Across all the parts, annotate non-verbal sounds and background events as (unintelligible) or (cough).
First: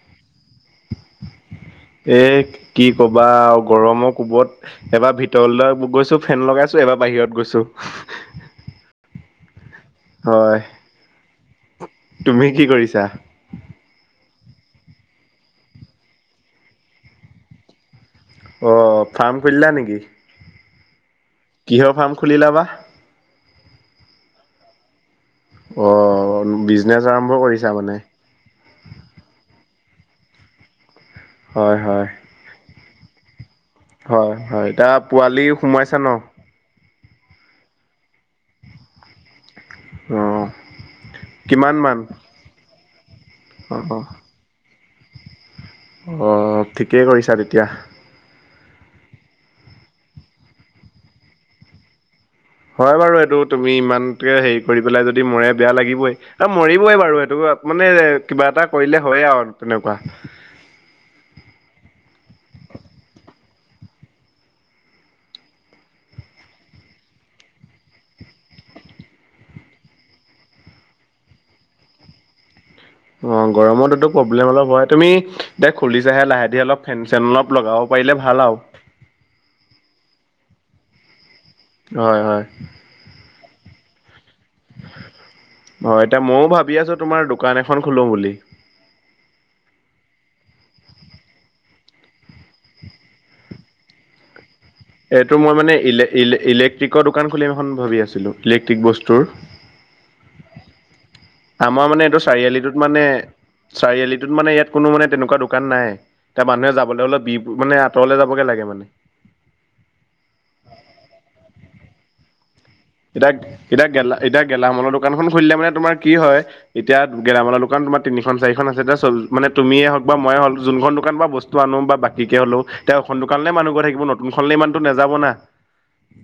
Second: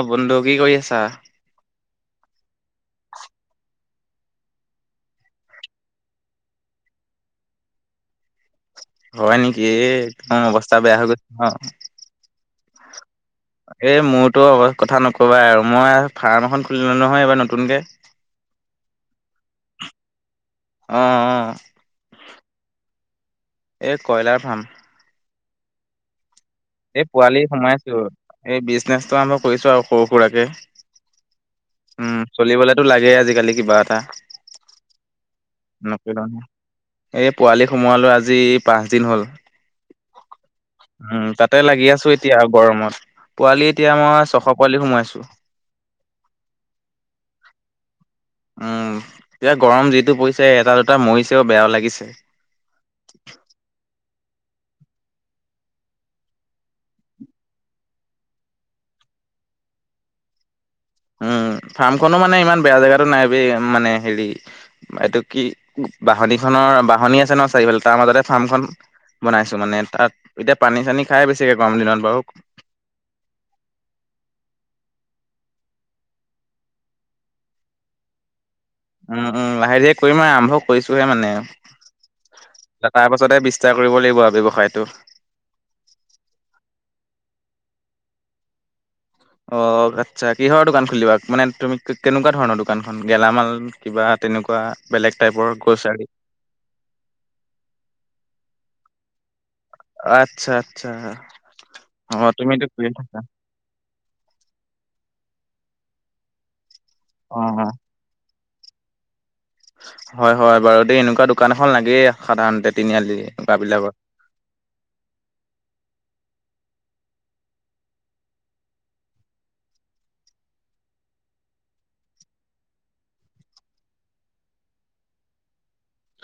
অ', বন্ধু কি কৰি আছাঁ? এই কি কবা গৰমৰ কোবত এবাৰ ভিতৰলৈ গৈছো, ফেন লগাইছো এবাৰ বাহিৰত গৈছো। হয় নেকি একদম হয় অৱস্থা বেয়া হৈ গৈছে ন। তুমি কি কৰিছা? এই মোৰতো অ', কথা নক'বা আৰু মই ফাৰ্ম এখন খুলিলোঁ নহয় এইবাৰ নতুনকে। অ', ফাৰ্ম খুলিলা নেকি? অ', অ'। কিহৰ ফাৰ্ম খুলিল বা? এই কয়লাৰ ফাৰ্ম। অ', বিজনেছ এই পোৱালি আৰম্ভ কৰিছা সোমাইছো মানে। এই বিজনেচটো আৰম্ভ কৰিছো আৰু সৰু সুৰাকে। হয় হয় উম। চলিবলৈতো লাগে আজিকালি কিবা এটা। হয় হয়। এতিয়া পোৱালি সোমাৱাইছা ন'? নকৰিলেও নহয় এই পোৱালি সোমোৱালো আজি পাঁচদিন হ'ল। অ', উম তাতে কিমান লাগি মান? আছো এতিয়া গৰমত পোৱালি এতিয়া অ মই ছশ পোৱালি সোমাৱাইছোঁ। অ', ঠিকেই কৰিছা তেতিয়া। উম এতিয়া গৰম যিটো পৰিছে এটা দুটা মৰিছেওঁ বেয়াওঁ লাগিছে। হয় বাৰু এইটো তুমি ইমানকৈ হেৰি কৰি পেলাই যদি মৰে বেয়া লাগিবই। এ মৰিবই বাৰু সেইটো মানে কিবা এটা কৰিলে হয়ে আৰু তেনেকুৱা। উম ফাৰ্মখনো মানে ইমান বেয়া জেগাতো নাই বে মানে হেৰি এইটো কি বাহনি খনৰ বাহনি আছে ন চাৰিওঁফালে তাৰ মাজতে ফাৰ্মখন বনাইছোঁ মানে তাত এতিয়া পানী-চানী খাই বেছিকে গৰম দিনত বাৰু। অ', গৰমত এইটো প্ৰব্লেম অলপ হয় তুমি এতিয়া খুলি চাহে লাহে ধীৰে অলপ ফেন চেন অলপ লগাওঁ পাৰিলে ভাল আৰু। উম উম। লাহে ধিৰে কৰিম আও আৰম্ভ কৰিছোহে মানে। হয় হয়। তাৰ পাছতে বিস্তাৰ কৰিব লাগিব আৰু ব্যৱসায়তো। হয়, এতিয়া ময়ো ভাবি আছোঁ, তোমাৰ দোকান এখন খোলোঁ বুলি। অ আচ্ছা কিহৰ দোকান খুলিবা মানে তুমি কেনেকুৱা ধৰণৰ দোকানখন গেলামাল! কিবা তেনেকুৱা বেলেগ এইটো টাইপৰ মই মানে গ্ৰ'চাৰী ইলে ইলে ইলেক্ট্ৰিকৰ দোকান খুলিম এখন ভাবি আছিলো। ইলেক্ট্ৰিক বস্তুৰ আচ্ছা, আচ্ছা আমাৰ মানে এইটো অ', তুমিতো চাৰিআলিটোত কৰি মানে থাকা চাৰিআলিটোত মানে ইয়াত কোনো মানে তেনেকুৱা দোকান নাই, এতিয়া মানুহে যাবলৈ অলপ বি অ', অ'। মানে আতৰলৈ যাবগৈ লাগে মানে। হয় হয় বাৰু দেই এনেকুৱা দোকান এখন লাগেই সাধাৰণতে তিনিআলি এতিয়া এনেকুৱ এতিয়া বিলাকত। গেলা এতিয়া গেলামলৰ দোকানখন খুলিলে মানে তোমাৰ কি হয়। এতিয়া গেলামালৰ দোকান তোমাৰ তিনিখন চাৰিখন আছে, এতিয়া মানে তুমিয়ে হওক বা ময়ে হওক যোনখন দোকান বা বস্তু আনো বা বাকীকে হ'লেও তেওঁ এখন দোকানলে মানুহ গৈ থাকিব নতুনখনলে ইমানটো নাযাব না।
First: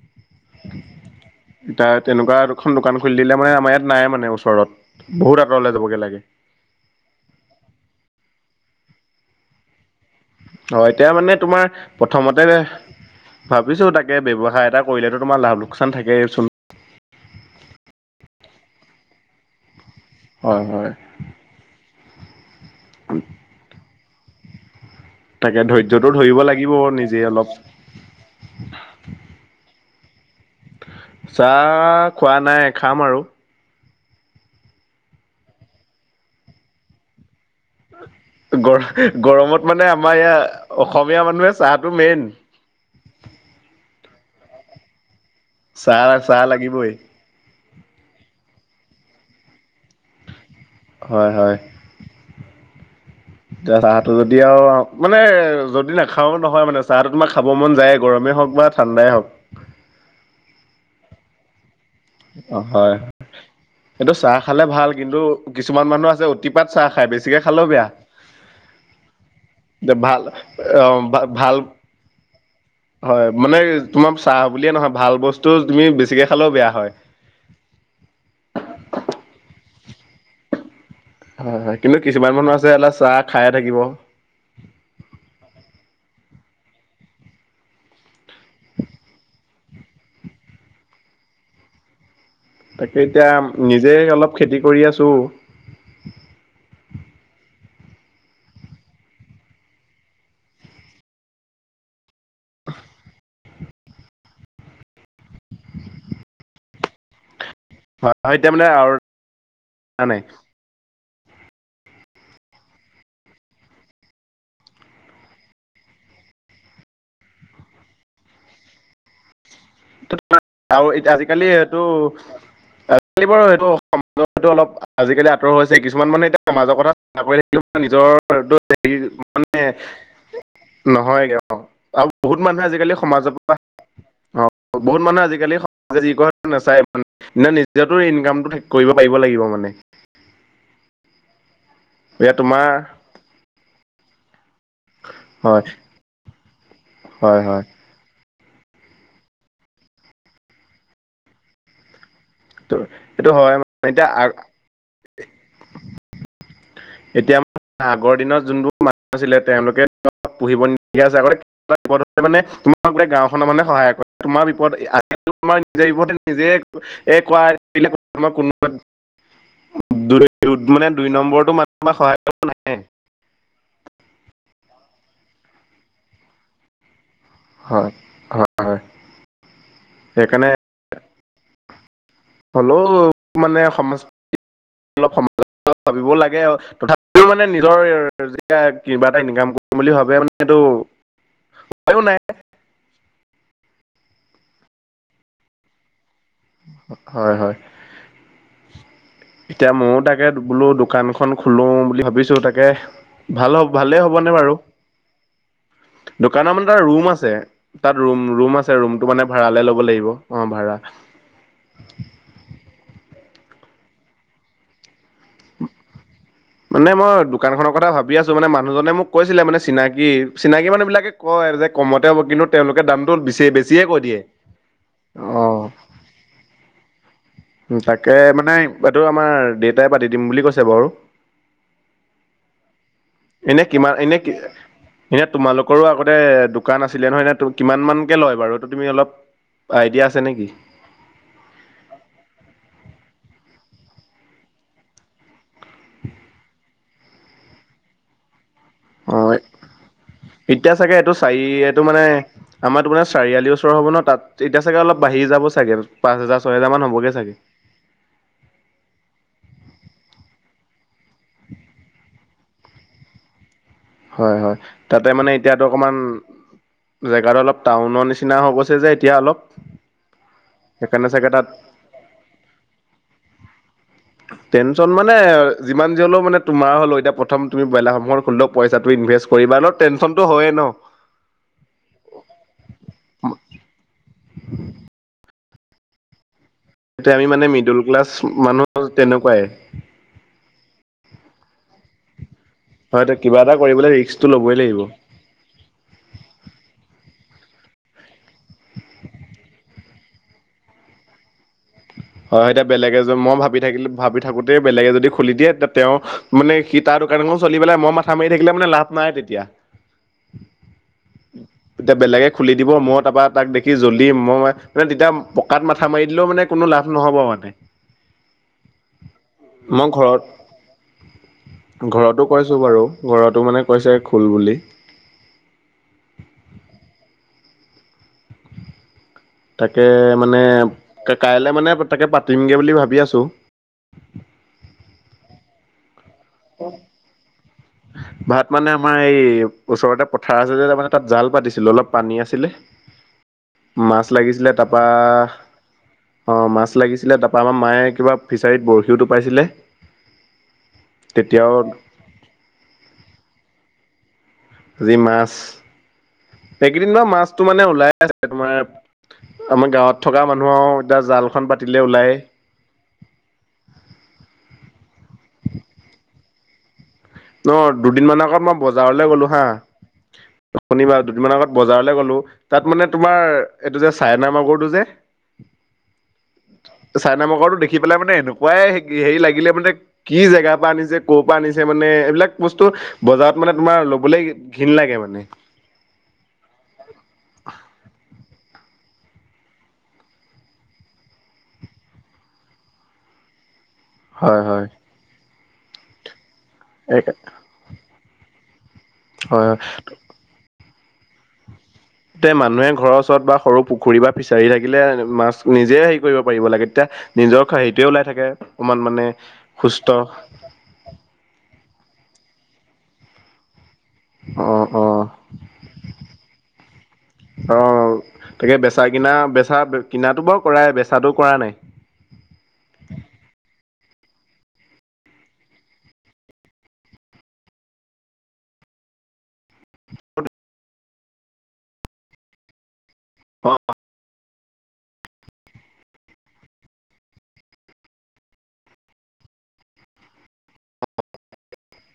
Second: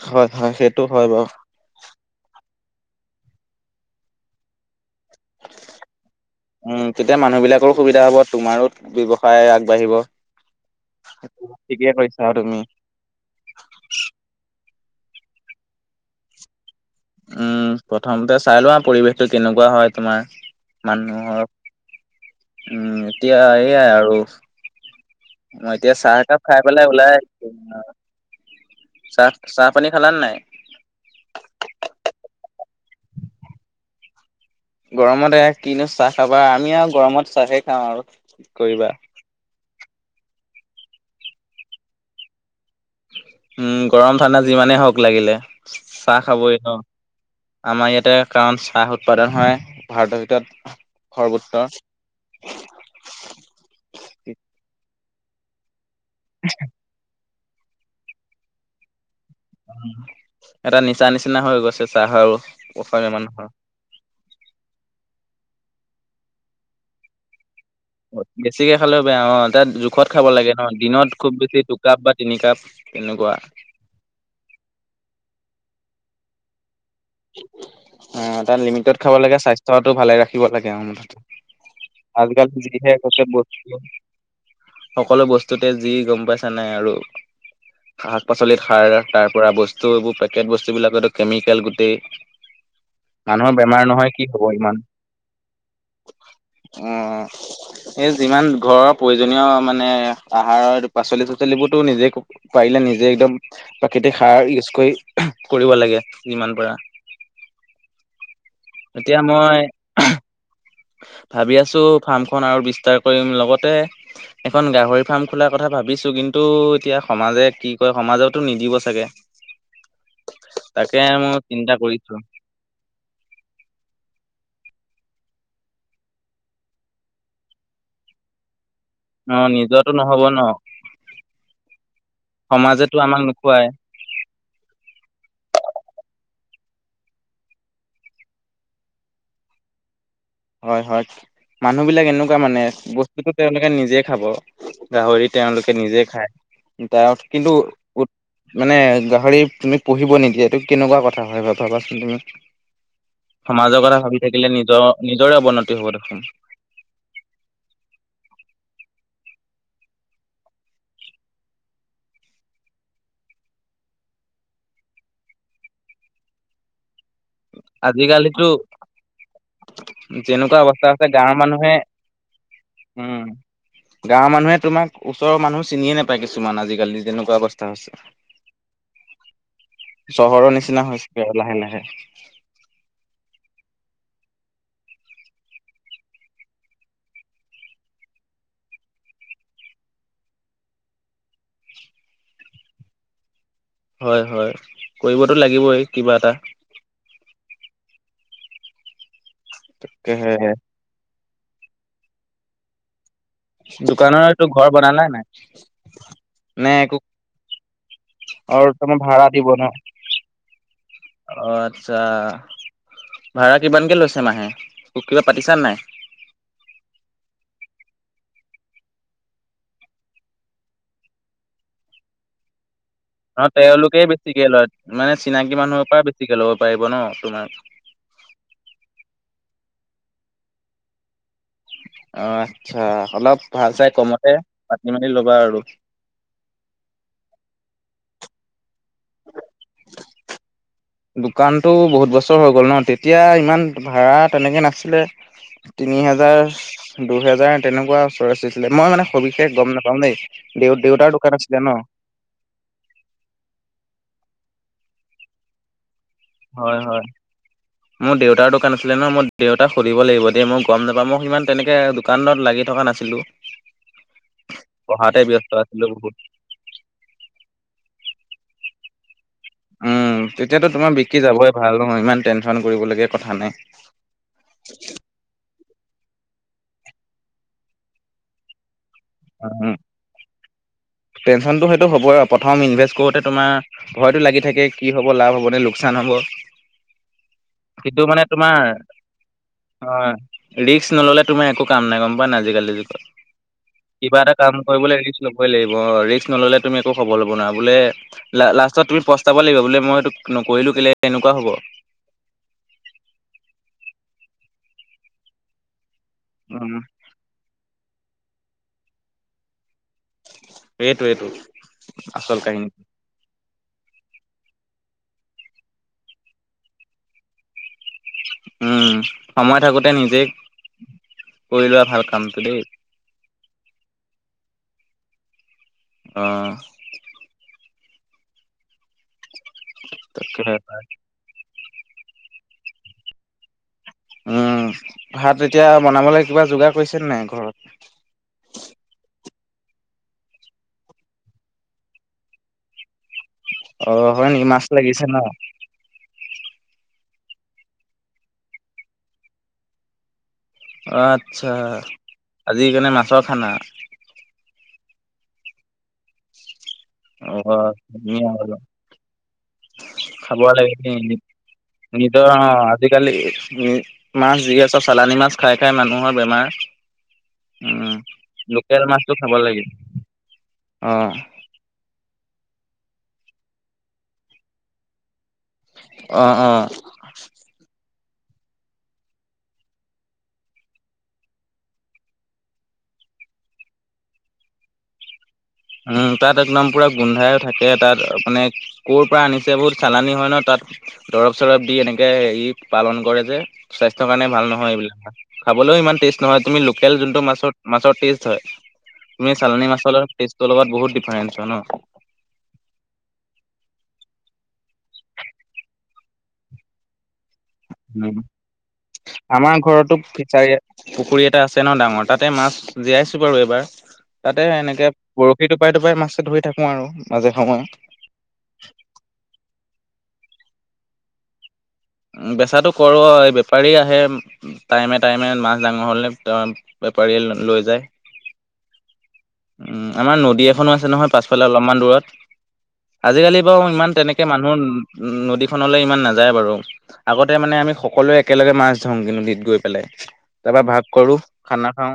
হয় হয় সেইটো হয় বাও। এতিয়া তেনেকুৱা এ দুখন দোকান খুলি দিলে মানে আমাৰ ইয়াত নাই মানে ওচৰত বহুত আঁতৰলে যাবগে লাগে। উম তেতিয়া মানুহ বিলাকৰো সুবিধা হ'ব তোমাৰো ব্যৱসায় আগবাঢ়িব। হয়, তেওঁ মানে তোমাৰ ঠিকে কৈছা আৰু প্ৰথমতে তুমি। ভাবিছোঁ তাকে ব্যৱসায় এটা কৰিলেতো তোমাৰ লাভ লোকচান থাকেই চোন। উম প্ৰথমতে চাই লোৱা পৰিৱেশ টো কেনেকুৱা হয় তোমাৰ, হয় হয় মানুহক উম এতিয়া এইয়াই আৰু। তাকে মই এতিয়া ধৈৰ্য্যটো চাহ ধৰিব একাপ খাই লাগিব পেলাই ওলাই নিজে অলপ আহিছো। চাহ চাহ পানী খাল নে নাই? চাহ খোৱা নাই খাম আৰু। গৰমত এ কিনো চাহ খাবা আমি আৰু গৰমত চাহে খাওঁ আৰু। কি গৰ কৰিবা গৰমত মানে আমাৰ ইয়া অসমীয়া মানুহে চাহটো মেইন। উম গৰম ঠাণ্ডা যিমানেই হওক লাগিলে চাহ খাবই ন। আমাৰ ইয়াতে কাৰণ চাহ উৎপাদন হয় ভাৰতৰ ভিতৰত হয় হয় সৰ্বোত্তৰ। এতিয়া চাহটো যদি আও মানে যদি নাখাও নহয় মানে চাহটো তোমাক খাব মন যায় গৰমেই হওক বা ঠাণ্ডাই হওক। উম, এটা নিচা নিচিনা হৈ গৈছে। চাহৰ অৱ হয়। অসমীয়া মানুহৰ। এইটো চাহ খালে ভাল কিন্তু, কিছুমান মানুহ আছে অতিপাত চাহ খায় বেছিকৈ খালেও বেয়া। বেছিকে খালেও বেয়া অৱ, তাত যে জোখত ভাল খাব লাগে ন অ দিনত খুব ভাল বেছি দুকাপ বা তিনি কাপ। হয় তেনেকুৱা। মানে তোমাৰ চাহ বুলিয়ে নহয় ভাল বস্তু তুমি বেছিকৈ খালেও বেয়া হয়। অৱ, এটা লিমিটত খাব লাগে স্বাস্থ্যটো ভালে ৰাখিব লাগে উম। হয় হয় কিন্তু আজি কিছুমান মানুহ আছে এটা চাহ খায়ে থাকিব কালি (unintelligible) সকলো বস্তুতে যি গম পাইছা নাই আৰু। শাক পাচলিত সাৰ তাৰ পৰা বস্তু এইবোৰ পেকেট বস্তু বিলাকো কেমিকেল গোটেই। তাকেই এতিয়া মানুহৰ নিজে অলপ খেতি কৰি আছোঁ। অৱ অৱ। এই যিমান ঘৰৰ প্ৰয়োজনীয় মানে আহাৰৰ পাচলি চাচলিবোৰতো নিজে ক পাৰিলে নিজে একদম প্ৰাকৃতিক সাৰ ইউজ কৰি কৰিব লাগে যিমান পাৰা। এতিয়া মই (unintelligible) ভাবি আছো ফাৰ্মখনন আৰু বিস্তাৰ কৰিম লগতে। এখন গাহৰি ফাৰ্ম খোলাৰ কথা ভাবিছো কিন্তু এতিয়া সমাজে কি কয় সমাজেওতো নিদিব চাগে। (unintelligible) তাকে (unintelligible) মই আজিকালি চিন্তা এইটো কৰিছো আজিকালি বাৰু সেইটো সমাজতটো অলপ আজিকালি আঁতৰ হৈছে কিছুমান মানে এতিয়া মাজৰ কথা (unintelligible) নিজৰ হেৰি অ মানে নিজৰতো নহব ন নহয় গৈ অঁ, আৰু বহুত মানুহে সমাজেতো আজিকালি আমাক সমাজৰ পৰা নোখোৱাই অ বহুত মানুহ আজিকালি সমাজে যি কয় নাচায় মানে নে, নিজেতো ইনকামটো ঠিক কৰিব পাৰিব লাগিব মানে হয় হয় মানুহ বিলাক এতিয়া এনেকুৱা মানে তোমাৰ বস্তুটো তেওঁলোকে নিজে খাব গাহৰি হয় তেওঁলোকে নিজে খায়, তাৰ হয় কিন্তু হয় উ মানে গাহৰি তুমি পুহিব নিদিয়ে এইটো কেনেকুৱা কথা হয় ভাবাচোন তুমি। এইটো হয় সমাজৰ মানে কথা এতিয়া ভাবি থাকিলে নিজৰ নিজৰে অৱনতি হব দেখোন। এতিয়া আ আগৰ দিনত যোনবোৰ মানুহ আছিলে, তেওঁলোকে পুহিব নিদিয়ে যে আগতে মানে তোমাৰ বিপদৰ সময়ত মানে গাঁওখনৰ মানহে সহায় কৰে তোমাৰ বিপদ (unintelligible) নিজে এই কোৱা এই কোৱা আজিকালিতো কোনোবা যেনেকুৱা অৱস্থা মানে আছে দুই গাঁৱৰ নম্বৰতো মানুহে মানুহ তোমাক সহায় নাহে উম, গাঁৱৰ মানুহে তোমাক ওচৰৰ মানুহ চিনিয়ে নাপায়, কিছুমান আজিকালি যেনেকুৱা ব্য স্ত হয় আছে হয় হয় সেইকাৰণে চহৰৰ নিচিনা হৈছে গৈ আৰু লাহে লাহে। হ'লেও মানে, সমাজ অলপ সমাজৰ কথা ভাবিব লাগে আৰু, তথাপিও মানে নিজৰ যেতিয়া কিবা এটা ইনকাম কৰিম বুলি ভাবে মানে এইটো (inaudible) উপাইও নাই। হয় হয় কৰিবতো লাগিবই কিবা এটা। হয় হয়, এতিয়া মইয়ো তাকে বোলো দোকান খন খোলো বুলি ভাবিছো তাকে ভাল হব ভালেই দোকানৰ হ'বনে এইটো বাৰু, ঘৰ বনালা নাই দোকান মানে নে এটা একো ৰুম আছে। তাত ৰুম ৰুম আৰু আছে তোমাৰ ৰুমটো মানে ভাড়া দিব ভাড়ালৈ ন? ল'ব লাগিব অ' ভাড়া। অ' আচ্ছা, ভাড়া কিমানকে লৈছে মাহে কিবা পাতিছা নাই? মানে মই দোকান খনৰ কথা ভাবি আছো। মানে মানুহজনে মোক কৈছিলে মানে চিনাকি চিনাকি মানুহ বিলাকে কয় এ যে কমতে হ'ব কিন্তু তেওঁলোকে দামটো বেছি নহয়, বেছিয়ে কৈ তেওঁলোকে দিয়ে বেছিকে লয় মানে অ চিনাকি মানুহৰ পৰা বেছিকে ল'ব পাৰিব ন তোমাৰ। তাকে মানে এইটো আমাৰ দেউতাই পাতি দিম বুলি কৈছে বাৰু। অ' আচ্ছা অলপ এনে, ভাল চাই কিমান এনে কমতে কি পাতি মেলি এনে ল'বা আৰু। তোমালোকৰো আগতে দো কান আছিলে নহয় ন কিমান মানকে লয় বাৰু, এইটো তুমি অলপ আইডিয়া আছে নেকি? দোকানটো বহুত বছৰ হৈ গ'ল ন তেতিয়া ইমান ভাড়া তেনেকৈ নাছিলে। তিনি হেজাৰ দুহেজাৰ তেনেকুৱা ওচৰ আছি লে মই মানে অ', সবিশেষ গম নাপাম দেই, এতিয়া দেউ চাগে এইটো দেউতাৰ দোকান চাৰি আছিলে ন। এইটো মানে আমাৰ তোমাৰ চাৰিআলিৰ ওচৰ হ'ব ন তাত এতিয়া চাগৈ অলপ বাঢ়ি যাব চাগৈ, পাঁচ হাজাৰ ছয় হাজাৰ হয় মান হয়। হবগৈ চাগৈ। মোৰ দেউতাৰ দোকান আছিলে ন, মই দেউতাক সুধিব লাগিব দেই মই গম নাপাওঁ মোক সিমান তেনেকে দোকানত লাগি থকা নাছিলো। (inaudible) হয় হয়, তাতে পঢ়াতে মানে ব্যস্ত এতিয়াতো আছিলো অকমান বহুত। জেগাটো অলপ টাউনৰ নিচিনা হৈ গৈছে যে এতিয়া অলপ উম, তেতিয়াতো তোমাৰ সেইকাৰণে বিক্ৰী চাগে তাত যাবই ভাড়ালৈ ইমান টেনচন কৰিব লগীয়া কথা নাই। টেনচন মানে, যিমান যি হ'লেও মানে তোমাৰ হ'লেও এতিয়া প্ৰথম বইলাৰ ফাৰ্মখন খোলোতেও পইচাটো ইনভেষ্ট কৰিবা উম, অলপ টেনচনটো হয়েই ন। টেনচনটো সেইটো হ'বই আৰু প্ৰথম ইনভেষ্ট কৰোতে তোমাৰ ভয়তো লাগি থাকে, কি হ'ব লাভ হ'বনে, লোকচান হ'ব। এয়াই আমি মানে, মিডিল কিন্তু ক্লাছ মানে তোমাৰ মানুহ তেনেকুৱাই। অ, ৰিস্ক নল'লে তোমাৰ একো কাম নাই, গম পোৱা নে আজিকালি যুগত। হয় কিবা এটা কৰি পালে কিবা ৰিস্কটো এটা কাম ল'বই লাগিব। কৰিবলৈ ৰিস্ক ল'বই লাগিব ৰিস্ক নল'লে তুমি একো সফল হ'ব নোৱাৰা। বোলে লা, লাষ্টত তুমি পস্তাব লাগিব, বোলে মই এইটো নকৰিলো কেলে এনেকুৱা হ'ব। হয়, এতিয়া বেলেগে মই ভাবি থাকিল, ভাবি থাকোতেই বেলেগে যদি খুলি দিয়ে তেতিয়া তেওঁ মানে উম, সি তাৰ দোকান চলি পেলাই, মই মাথা মাৰি থাকিলে মানে লাভ নাই তেতিয়া। এইটো-এইটো এতিয়া বেলেগে আচল খুলি কাহিনী দিব, মোৰ তাৰপৰা তাক দে কি জ্বলি মই মানে তেতিয়া পকাত মাথা মাৰি দিলেও মানে, কোনো লাভ নহ'ব মানে। উম, সময় মই থাকোতে ঘৰত নিজেই, কৰি লোৱা ভাল ঘৰতো কামটো কৈছো দেই। বাৰু ঘৰতো মানে কৈছে, খোল বুলি। অ, তাকে মানে তাকে কাইলৈ মানে, পইতেকেপাতিম গৈ বুলি ভাবি আছোঁ। উম, ভাত এতিয়া বনাব লাগিব যোগাৰ কৰিছেনে নাই ঘৰত? ভাত মানে আমাৰ এই ওচৰতে পথাৰ আছে যে, তাত জাল পাতিছিলো অলপ পানী আছিলে। (inaudible) মাছ অ' হয় নেকি লাগিছিলে মাছ তাপা লাগিছে ন? অ, মাছ লাগিছিলে তাৰপৰা আমাৰ মায়ে কিবা ফিছাৰীত বৰশীও টোপাইছিলে। অ, আচ্ছা আজি সেই কাৰণে মাছৰ খানা। আজি মাছ, এইকেইদিনমান মাছটো মানে অ' ওলাই আছে ধুনীয়া তোমাৰ বাৰু আমি গাঁৱত থকা খাব মানুহৰ আৰু, লাগে এতিয়া জালখন পাতিলে ওলায়। নিজৰ অ' আজিকালি, মাছ যি আছে সব চালানি মাছ খাই খাই মানুহৰ বেমাৰ। ন, উম। দুদিনমান আগত মই লোকেল বজাৰলৈ মাছটো গ'লো খাব হা, লাগে শনিবাৰ অ' দুদিনমান আগত বজাৰলৈ গ'লো তাত মানে তোমাৰ এইটো যে চাইনা মাগুৰটো যে অ, অ, চাইনা মগৰটো দেখি পেলাই মানে এনেকুৱাই হেৰি লাগিলে মানে কি জাগাৰ পে, আনিছে ক'ৰ পাআনিছে মানে এইবিলাক বস্তু বজাৰত মানে তোমাৰ ল'বলৈ ঘিণ লাগে মানে। উম, তাত একদম পুৰা গোন্ধাই থাকে, তাত মানে ক'ৰ পৰা আনিছে বহুত চালানি হয় ন, তাত দৰব- চৰব দি এনেকে এই পালন কৰে যে। স্বাস্থ্যৰ কাৰণে হয় ভাল হয় নহয়, এইবিলাক খাবলৈও ইমান টেষ্ট নহয় তুমি লোকেল হয় যোনটো মাছৰ মাছৰ টেষ্ট হয়, তুমি হয় চালানী মাছৰ টেষ্টৰ লগত বহুত ডিফাৰেন্ঞ্চ হয় ন। তে, মানুহে ঘৰৰ ওচৰত বা সৰু পুখুৰী বা ফিছাৰী থাকিলে মাছ নিজে হেৰি কৰিব পাৰিব লাগে তেয়া নিজৰ খাদ, ওলাই উম, থাকে ইমান মানে আমাৰ ঘৰতো সুস্থ ফিচাৰী পুখুৰী এটা আছে ন, ডাঙৰ তাতে মাছ জীয়াইছো বাৰু এইবাৰ। তাতে অ এনেকে বৰশী টোপাই, টোপাই মাছে ধৰি থাকো আৰু মাজে অ সময়ে। তাকে বেচা- কিনা বেচা কিনাটো বৰু কৰাই বেচাটো কৰা নাই? বেচাটো কৰো, এই বেপাৰী আহে। টাইমে, টাইমে মাছ ডাঙৰ হ'লে বেপাৰীয়ে লৈ যায়। উম, আমাৰ নদী এখনো আছে নহয়, পাছফালে অলপমান দূৰত, আজিকালি অ বাৰু ইমান তেনেক মানুহ, নদীখনলৈ ইমান নাযায় বাৰু। আগতে মানে আমি সকলোৱে একেলগে মাছ ধৰো নদীত গৈ পেলাই, তাৰ পৰা ভাগ কৰো। খানা খাওঁ,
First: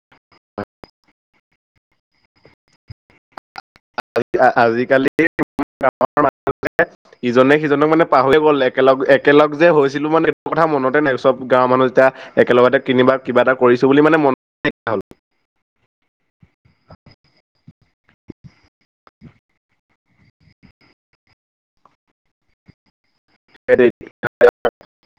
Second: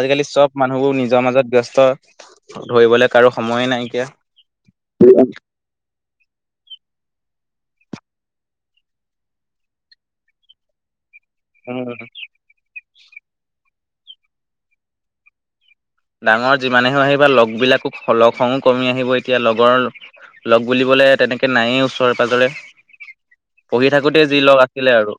আজিকালি চব মানুহবোৰ নিজৰ মাজত ব্যস্ত, ধৰিবলৈ কাৰো সময়ে নাই। আজিকালি (unintelligible) (unintelligible) ইজনে-সিজনক মানে পাহৰি গ'ল, একেলগ-একেলগ যে হৈছিলো মানে এইটো কথা মনতে নাই, চব গাঁৱৰ মানুহ উম, যেতিয়া একেলগতে কিনিবা কিবা এটা কৰিছো বুলি মানে মনো নাইকীয়া হ'ল। ডাঙৰ যিমানে হৈ আহিবা, লগবিলাকক লগ-সং কমি আহিব। এতিয়া লগৰ লগ বুলিবলে তেনেকে নায়য়েই ওচৰে-পাজৰে, হ'ল। পঢ়ি থাকোতে যি লগ আছিলে আৰু।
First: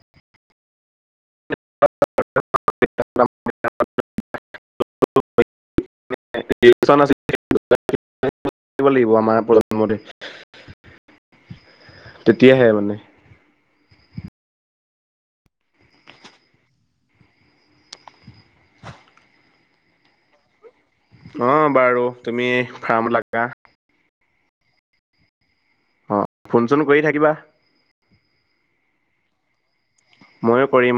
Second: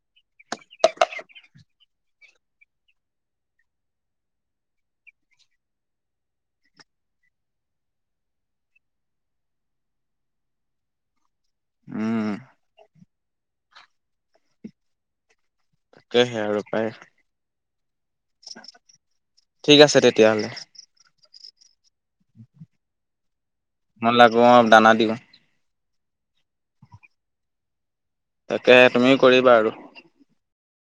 (unintelligible) (unintelligible) (unintelligible) উম, তেতিয়াহে মানে তাকেহে, আৰু পায়। ঠিক আছে, তেতিয়াহ'লে। অ', বাৰু! তুমি ফাৰ্মত লাগা। মই লাগো অ', দানা দিওঁ। অ', ফোন-চোন কৰি থাকিবা। তাকে, তুমিও কৰিবা আৰু। ময়ো কৰিম।